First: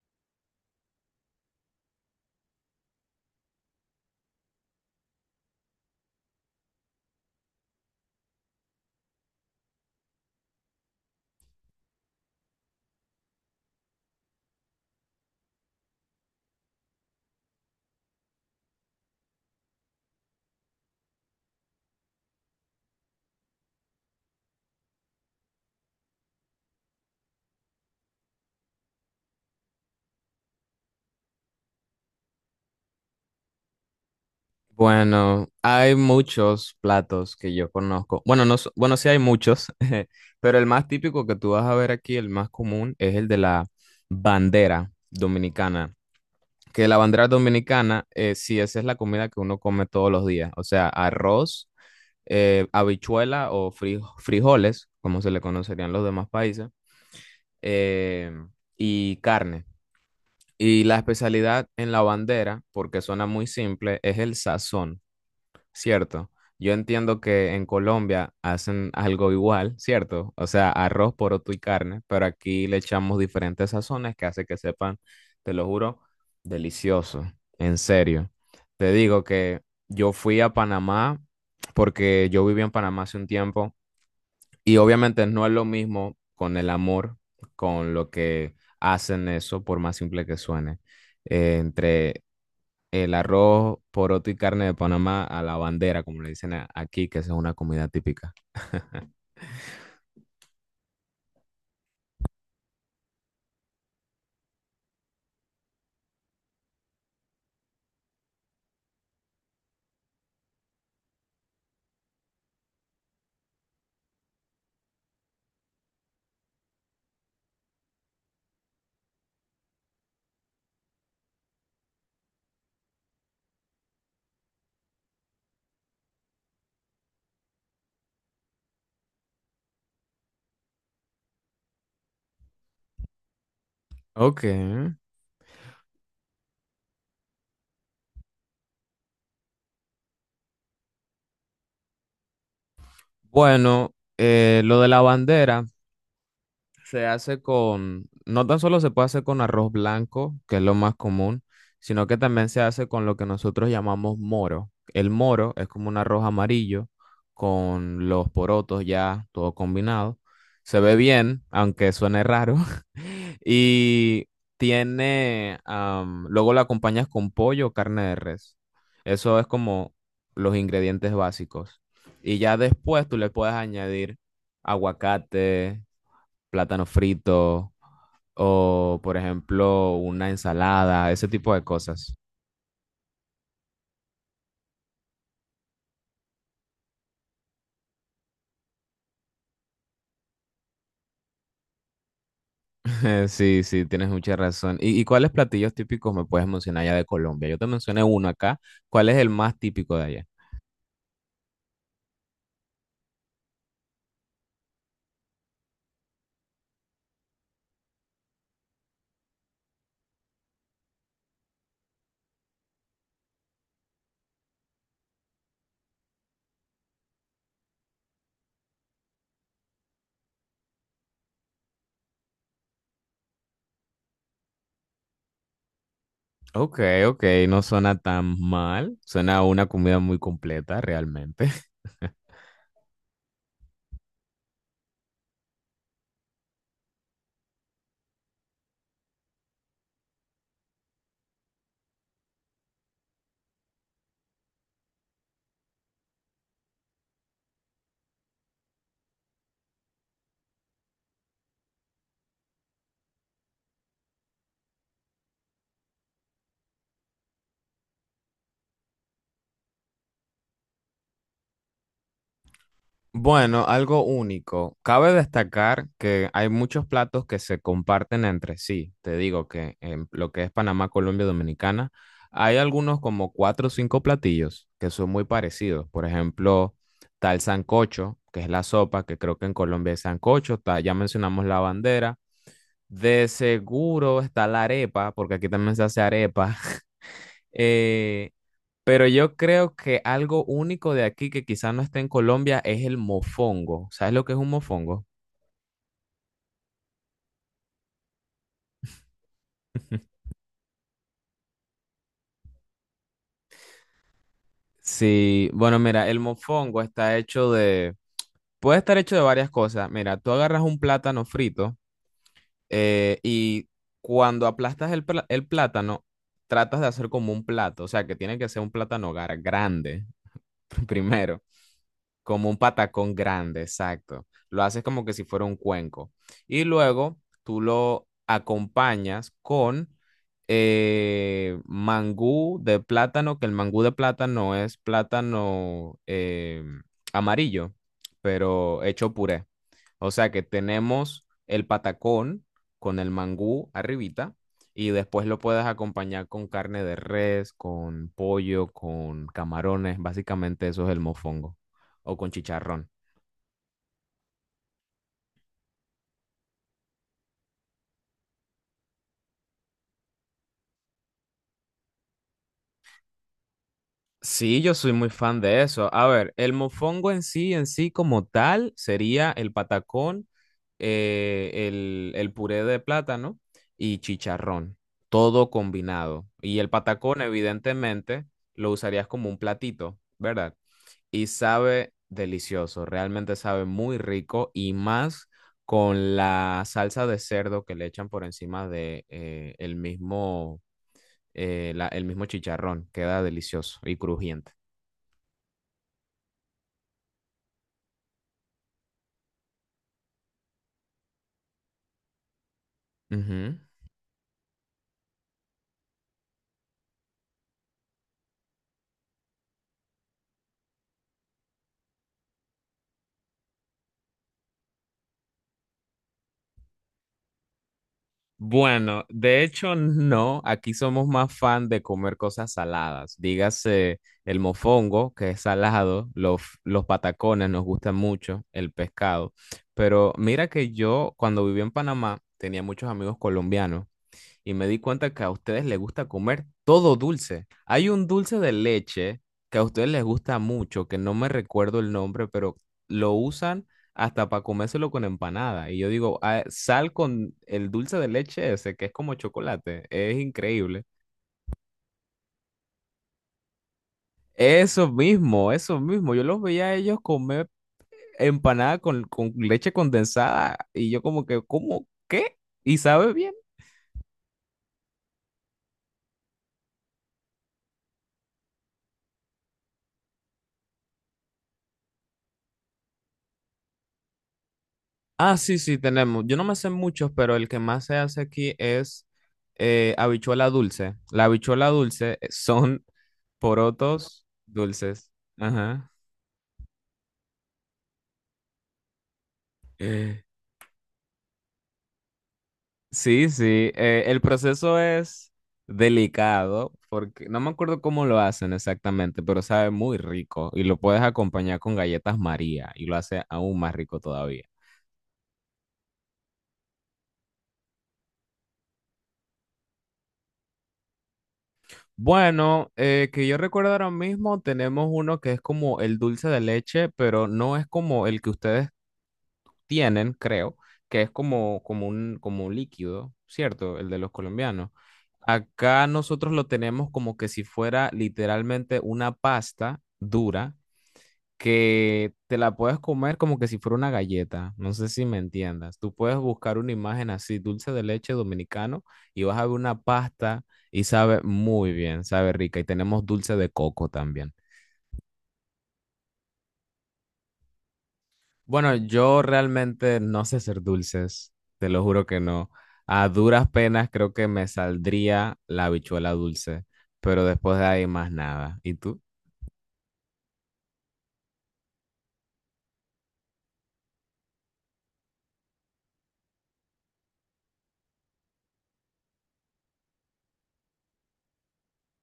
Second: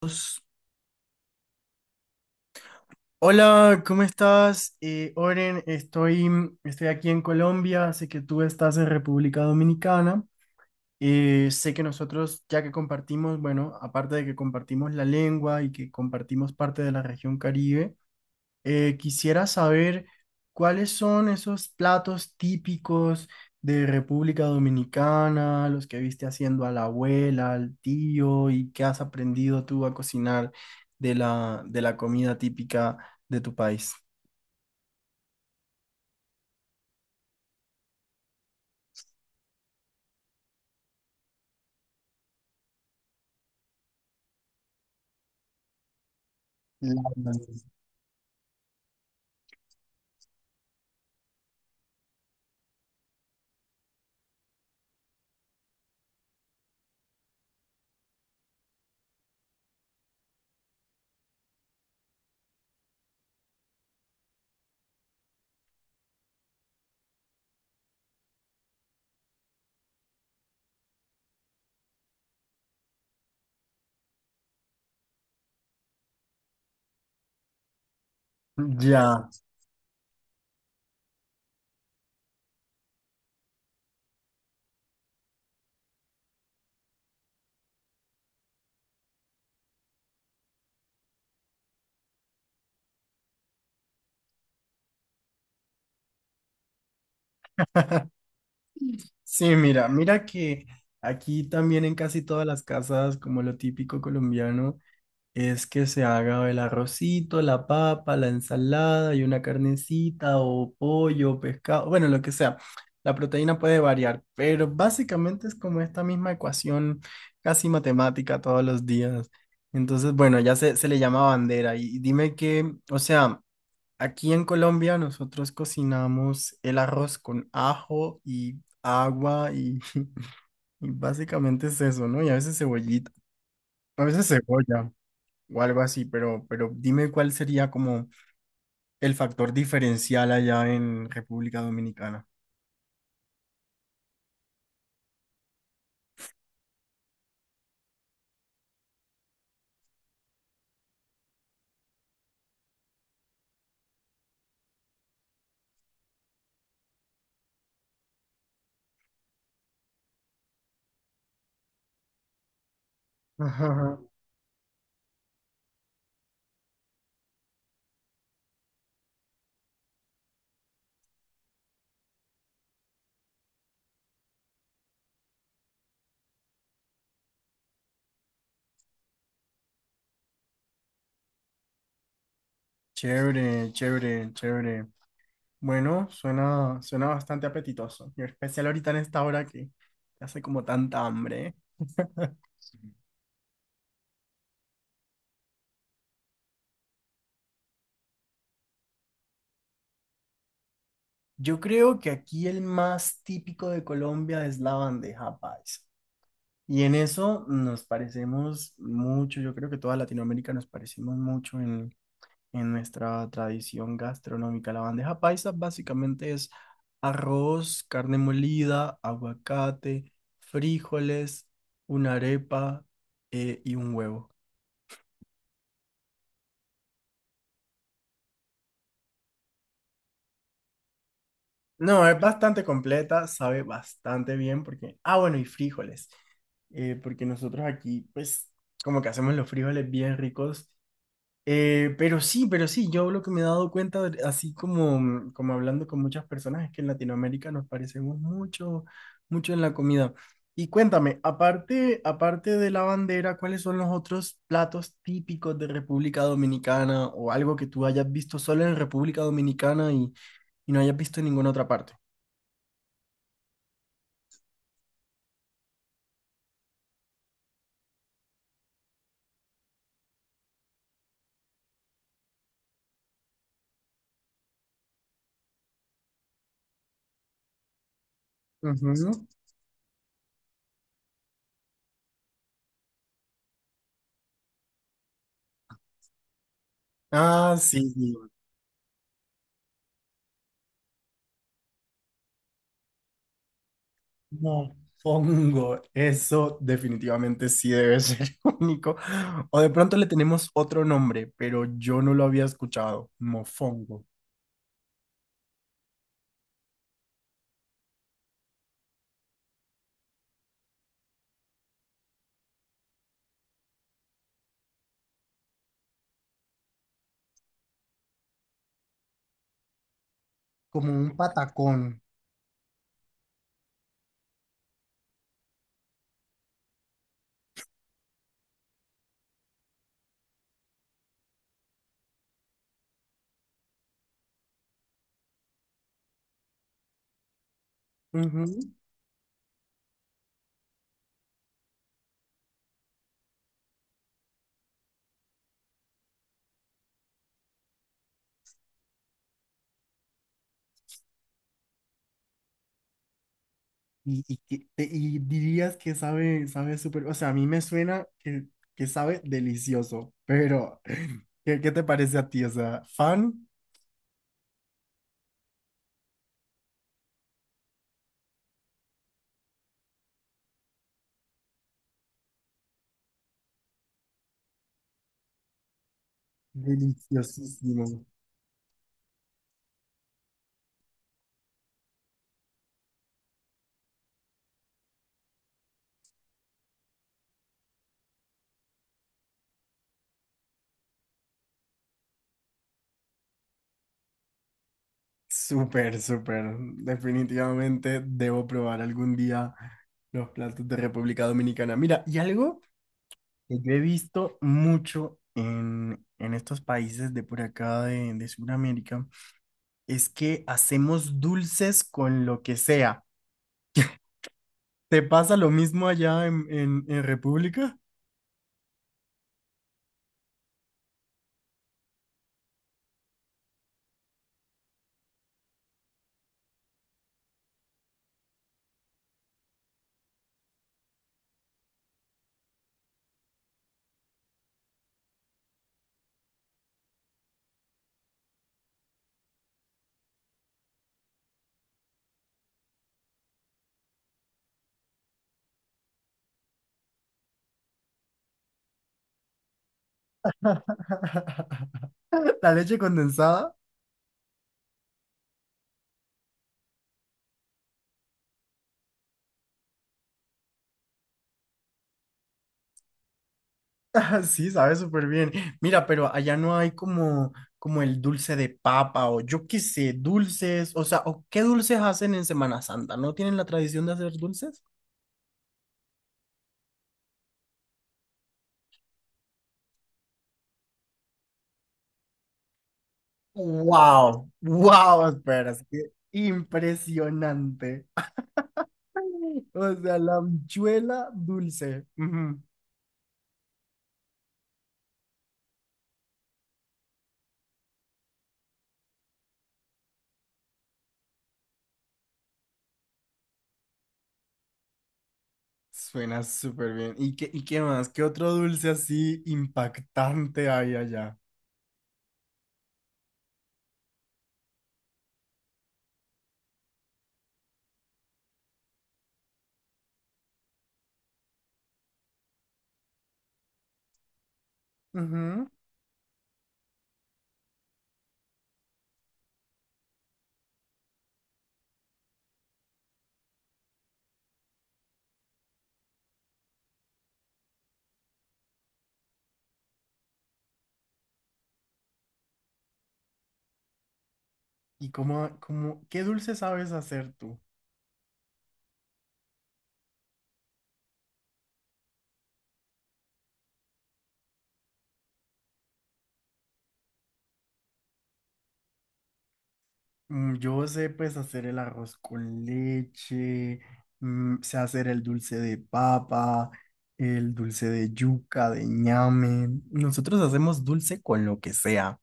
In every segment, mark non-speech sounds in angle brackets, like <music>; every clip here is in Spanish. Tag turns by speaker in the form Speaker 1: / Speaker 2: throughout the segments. Speaker 1: Pues, hola, ¿cómo estás? Oren, estoy aquí en Colombia, sé que tú estás en República Dominicana. Sé que nosotros ya que compartimos, bueno, aparte de que compartimos la lengua y que compartimos parte de la región Caribe, quisiera saber cuáles son esos platos típicos de República Dominicana, los que viste haciendo a la abuela, al tío, y qué has aprendido tú a cocinar de la comida típica de tu país.
Speaker 2: Bueno, hay muchos platos que yo conozco. Bueno, no, sí hay muchos, <laughs> pero el más típico que tú vas a ver aquí, el más común, es el de la bandera dominicana. Que la bandera
Speaker 1: Mm.
Speaker 2: dominicana, sí, esa es la comida que uno come todos los días. O sea, arroz, habichuela o frijoles, como se le conocerían los demás países, eh, y carne. Y la especialidad en la bandera, porque suena muy simple, es el sazón. Cierto. Yo entiendo que en Colombia hacen algo igual, ¿cierto? O sea, arroz, poroto y carne, pero aquí le echamos diferentes sazones que hace que sepan, te lo juro, delicioso, en serio. Te
Speaker 1: Ya,
Speaker 2: digo que yo fui a Panamá porque yo viví en Panamá hace un tiempo y obviamente no es lo mismo con el amor, con lo que hacen eso, por más simple que suene, entre el arroz, poroto y carne de Panamá a la bandera, como le dicen aquí, que esa es una comida típica.
Speaker 1: sí, mira, mira que aquí también en casi todas las casas, como lo típico colombiano, es que se haga el arrocito, la papa, la ensalada y una carnecita o pollo, pescado, bueno, lo que sea. La proteína puede variar, pero básicamente es como esta misma ecuación casi matemática todos los días. Entonces, bueno, ya se le llama bandera. Y dime que, o sea, aquí en Colombia nosotros cocinamos el arroz con ajo y agua y, <laughs> y básicamente es eso, ¿no? Y a veces cebollita, a veces
Speaker 2: Ok.
Speaker 1: cebolla o algo así, pero dime cuál sería como el factor diferencial allá en República Dominicana.
Speaker 2: Bueno, lo de la bandera. Se hace con, no tan solo se puede hacer con arroz blanco, que es lo más común, sino que también se hace con lo que nosotros llamamos moro. El moro es como un arroz amarillo con los porotos ya todo combinado. Se ve bien, aunque suene raro. <laughs>
Speaker 1: Ajá, ajá.
Speaker 2: Y tiene, luego lo acompañas con pollo o carne de res. Eso es como los ingredientes básicos. Y ya después tú le puedes añadir aguacate, plátano frito o, por ejemplo, una ensalada, ese tipo de cosas.
Speaker 1: Chévere, chévere, chévere. Bueno, suena, suena bastante apetitoso, y en especial ahorita en esta hora que hace como tanta hambre, ¿eh?
Speaker 2: <laughs> Sí, sí, tienes mucha razón. Y cuáles platillos típicos me puedes mencionar ya de Colombia? Yo te mencioné uno acá. ¿Cuál es el más típico de allá?
Speaker 1: Yo creo que aquí el más típico de Colombia es la bandeja paisa. Y en eso nos parecemos mucho, yo creo que toda Latinoamérica nos parecemos mucho en nuestra tradición gastronómica. La bandeja paisa básicamente es arroz, carne molida, aguacate, frijoles, una arepa y un huevo.
Speaker 2: Ok, ok, no suena tan mal. Suena a una comida muy completa, realmente.
Speaker 1: No,
Speaker 2: <laughs>
Speaker 1: es bastante completa, sabe bastante bien porque... Ah, bueno, y frijoles porque nosotros aquí, pues, como que hacemos los frijoles bien ricos. Pero sí, pero sí, yo lo que me he dado cuenta, así como, como hablando con muchas personas, es que en Latinoamérica nos parecemos mucho, mucho en la comida. Y cuéntame, aparte, aparte de la bandera, ¿cuáles son los otros platos típicos de República Dominicana o algo que tú hayas visto solo en República Dominicana y no hayas visto en ninguna otra parte?
Speaker 2: Bueno, algo único. Cabe destacar que hay muchos platos que se comparten entre sí. Te digo que en lo que es Panamá, Colombia, Dominicana, hay algunos como cuatro o cinco platillos que son muy parecidos. Por ejemplo, está el sancocho, que es la sopa,
Speaker 1: Ujú.
Speaker 2: que creo que en Colombia es sancocho. Está, ya mencionamos la bandera. De seguro está la arepa, porque aquí también se hace arepa. <laughs>
Speaker 1: Ah, sí.
Speaker 2: Eh, pero yo creo que algo único de aquí que quizás no esté en Colombia es el mofongo. ¿Sabes lo que es un
Speaker 1: Mofongo,
Speaker 2: mofongo?
Speaker 1: eso definitivamente sí debe ser <laughs> único. O de pronto le
Speaker 2: <laughs>
Speaker 1: tenemos otro nombre, pero yo no lo había escuchado. Mofongo.
Speaker 2: Sí, bueno, mira, el mofongo está hecho de, puede estar hecho de varias cosas. Mira, tú agarras un plátano frito, y cuando aplastas el, el plátano, tratas de hacer como un plato, o sea, que tiene que ser un plátano grande <laughs>
Speaker 1: Como un
Speaker 2: primero.
Speaker 1: patacón.
Speaker 2: Como un patacón grande, exacto. Lo haces como que si fuera un cuenco. Y luego tú lo acompañas con mangú de plátano, que el mangú de plátano es plátano, amarillo,
Speaker 1: Ujú.
Speaker 2: pero hecho puré. O sea que tenemos el patacón con el mangú arribita y después lo puedes acompañar con carne de res, con pollo, con camarones. Básicamente eso es el mofongo o con chicharrón.
Speaker 1: Y, y dirías que sabe, sabe súper, o sea, a mí me suena que sabe delicioso, pero <laughs> ¿qué, qué te parece a ti? O sea, fan,
Speaker 2: Sí, yo soy muy fan de eso. A ver, el mofongo en sí como tal, sería el patacón, el puré de plátano y chicharrón, todo combinado. Y el patacón,
Speaker 1: deliciosísimo.
Speaker 2: evidentemente, lo usarías como un platito, ¿verdad? Y sabe delicioso, realmente sabe muy rico y más con la salsa de cerdo que le echan por encima de el mismo, el mismo chicharrón. Queda delicioso y crujiente.
Speaker 1: Súper, súper. Definitivamente debo probar algún día los platos de República Dominicana. Mira, y algo que
Speaker 2: Ujú.
Speaker 1: yo he visto mucho en estos países de por acá de Sudamérica es que hacemos dulces con lo que sea. ¿Te pasa lo mismo allá en República?
Speaker 2: Bueno, de hecho no, aquí somos más fan de comer cosas saladas. Dígase el mofongo, que es salado, los patacones nos gustan mucho, el pescado. Pero mira que yo cuando viví en Panamá tenía muchos amigos colombianos y me di cuenta que a ustedes les gusta comer todo dulce. Hay un dulce de leche que a ustedes les gusta mucho, que no me recuerdo el nombre, pero lo usan hasta para comérselo con empanada. Y yo digo, "Ah, sal con el dulce de leche ese, que es como chocolate. Es increíble".
Speaker 1: <laughs> La leche condensada.
Speaker 2: Eso mismo, eso mismo. Yo los veía a ellos comer empanada con leche condensada y yo como que, ¿cómo? ¿Qué? Y sabe bien.
Speaker 1: <laughs> Sí, sabe súper bien. Mira, pero allá no hay como, como el dulce de papa o yo qué sé, dulces, o sea, o qué dulces hacen en Semana Santa, ¿no tienen la tradición de hacer dulces?
Speaker 2: Ah, sí, sí, tenemos. Yo no me sé muchos, pero el que más se hace aquí es, habichuela dulce. La habichuela dulce, son <laughs> porotos
Speaker 1: Wow, wow,
Speaker 2: dulces.
Speaker 1: espera, es
Speaker 2: Ajá.
Speaker 1: que impresionante. <laughs> O sea, la
Speaker 2: Eh,
Speaker 1: habichuela dulce. Ujú.
Speaker 2: Sí, sí. El proceso es delicado porque no me acuerdo cómo lo hacen exactamente, pero sabe muy rico y lo puedes acompañar con galletas María y lo hace aún más rico todavía.
Speaker 1: Suena súper bien. Y qué más? ¿Qué otro dulce así impactante hay allá?
Speaker 2: Bueno, que yo recuerdo ahora mismo, tenemos uno que es como el dulce de leche, pero no es como el que ustedes tienen, creo, que es como, como un líquido, ¿cierto? El de los colombianos.
Speaker 1: Ujú.
Speaker 2: Acá nosotros lo tenemos como que si fuera literalmente una pasta dura que te la puedes comer como que si fuera una galleta. No sé si me entiendas. Tú puedes buscar una imagen así, dulce de leche dominicano, y vas a ver una pasta y sabe muy bien, sabe rica. Y tenemos dulce de coco también.
Speaker 1: ¿Y cómo, cómo, qué dulce sabes hacer tú?
Speaker 2: Bueno, yo realmente no sé hacer dulces, te lo juro que no. A duras penas creo que me saldría la habichuela dulce, pero después de ahí más nada. ¿Y tú?
Speaker 1: Yo sé pues hacer el arroz con leche, sé hacer el dulce de papa, el dulce de yuca, de ñame. Nosotros hacemos dulce con lo que sea.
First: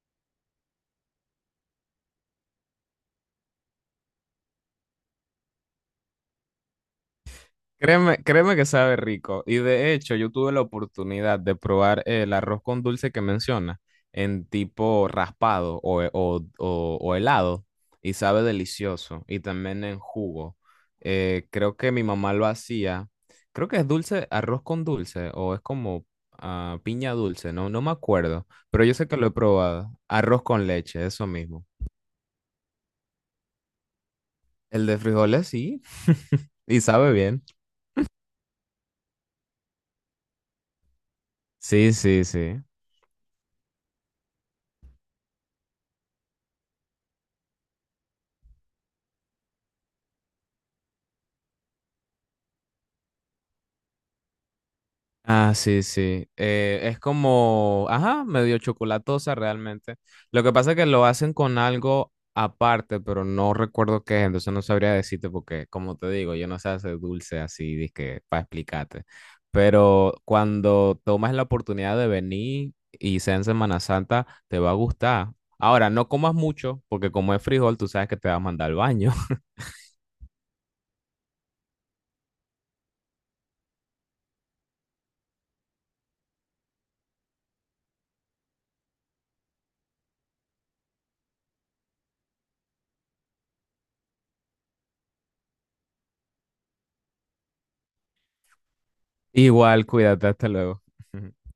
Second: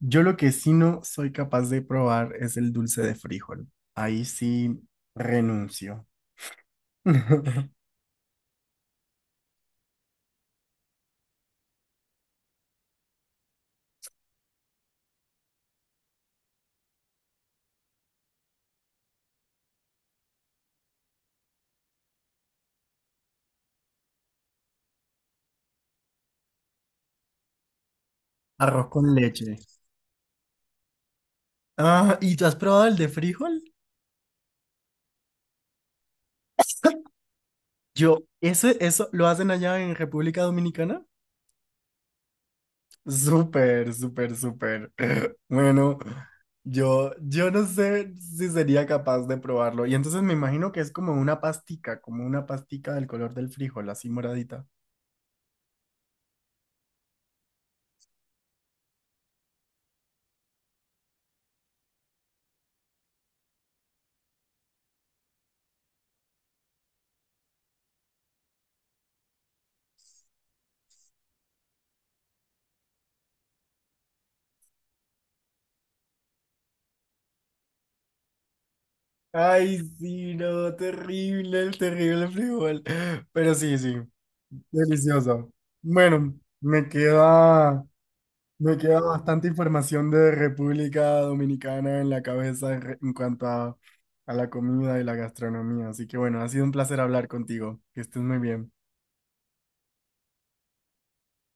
Speaker 1: Yo lo que sí no soy capaz de probar es el dulce de frijol. Ahí sí renuncio. <laughs>
Speaker 2: Créeme, créeme que sabe rico. Y de hecho, yo tuve la oportunidad de probar el arroz con dulce que menciona, en tipo raspado o, o helado y sabe delicioso. Y también en jugo. Creo que mi mamá lo hacía. Creo que es dulce, arroz con dulce o es como, ah, piña dulce, no, no me acuerdo. Pero
Speaker 1: Arroz
Speaker 2: yo sé
Speaker 1: con
Speaker 2: que lo he
Speaker 1: leche.
Speaker 2: probado. Arroz con leche, eso mismo.
Speaker 1: Ah, ¿y tú has probado el de frijol?
Speaker 2: El de frijoles sí, y
Speaker 1: <laughs>
Speaker 2: sabe bien.
Speaker 1: Yo, eso lo hacen allá en República Dominicana.
Speaker 2: Sí, sí, sí.
Speaker 1: Súper, súper, súper. <laughs> Bueno, yo no sé si sería capaz de probarlo. Y entonces me imagino que es como una pastica del color del frijol, así moradita.
Speaker 2: Ah, sí, sí. Es como, ajá, medio chocolatosa realmente. Lo que pasa es que lo hacen con algo aparte, pero no recuerdo qué es, entonces no sabría decirte porque, como te digo, yo no sé hacer dulce así, dizque, para explicarte. Pero cuando tomas la oportunidad de venir y sea en Semana Santa, te va a gustar. Ahora, no comas mucho, porque como es frijol, tú sabes que te va a mandar al baño. <laughs>
Speaker 1: Ay, sí, no, terrible, el terrible frijol. Pero sí, sí, delicioso. Bueno, me queda bastante información de República Dominicana en la cabeza en, en cuanto a la comida y la gastronomía. Así que bueno, ha sido un placer hablar contigo. Que estés muy bien.
Speaker 2: Igual, cuídate, hasta luego. <laughs>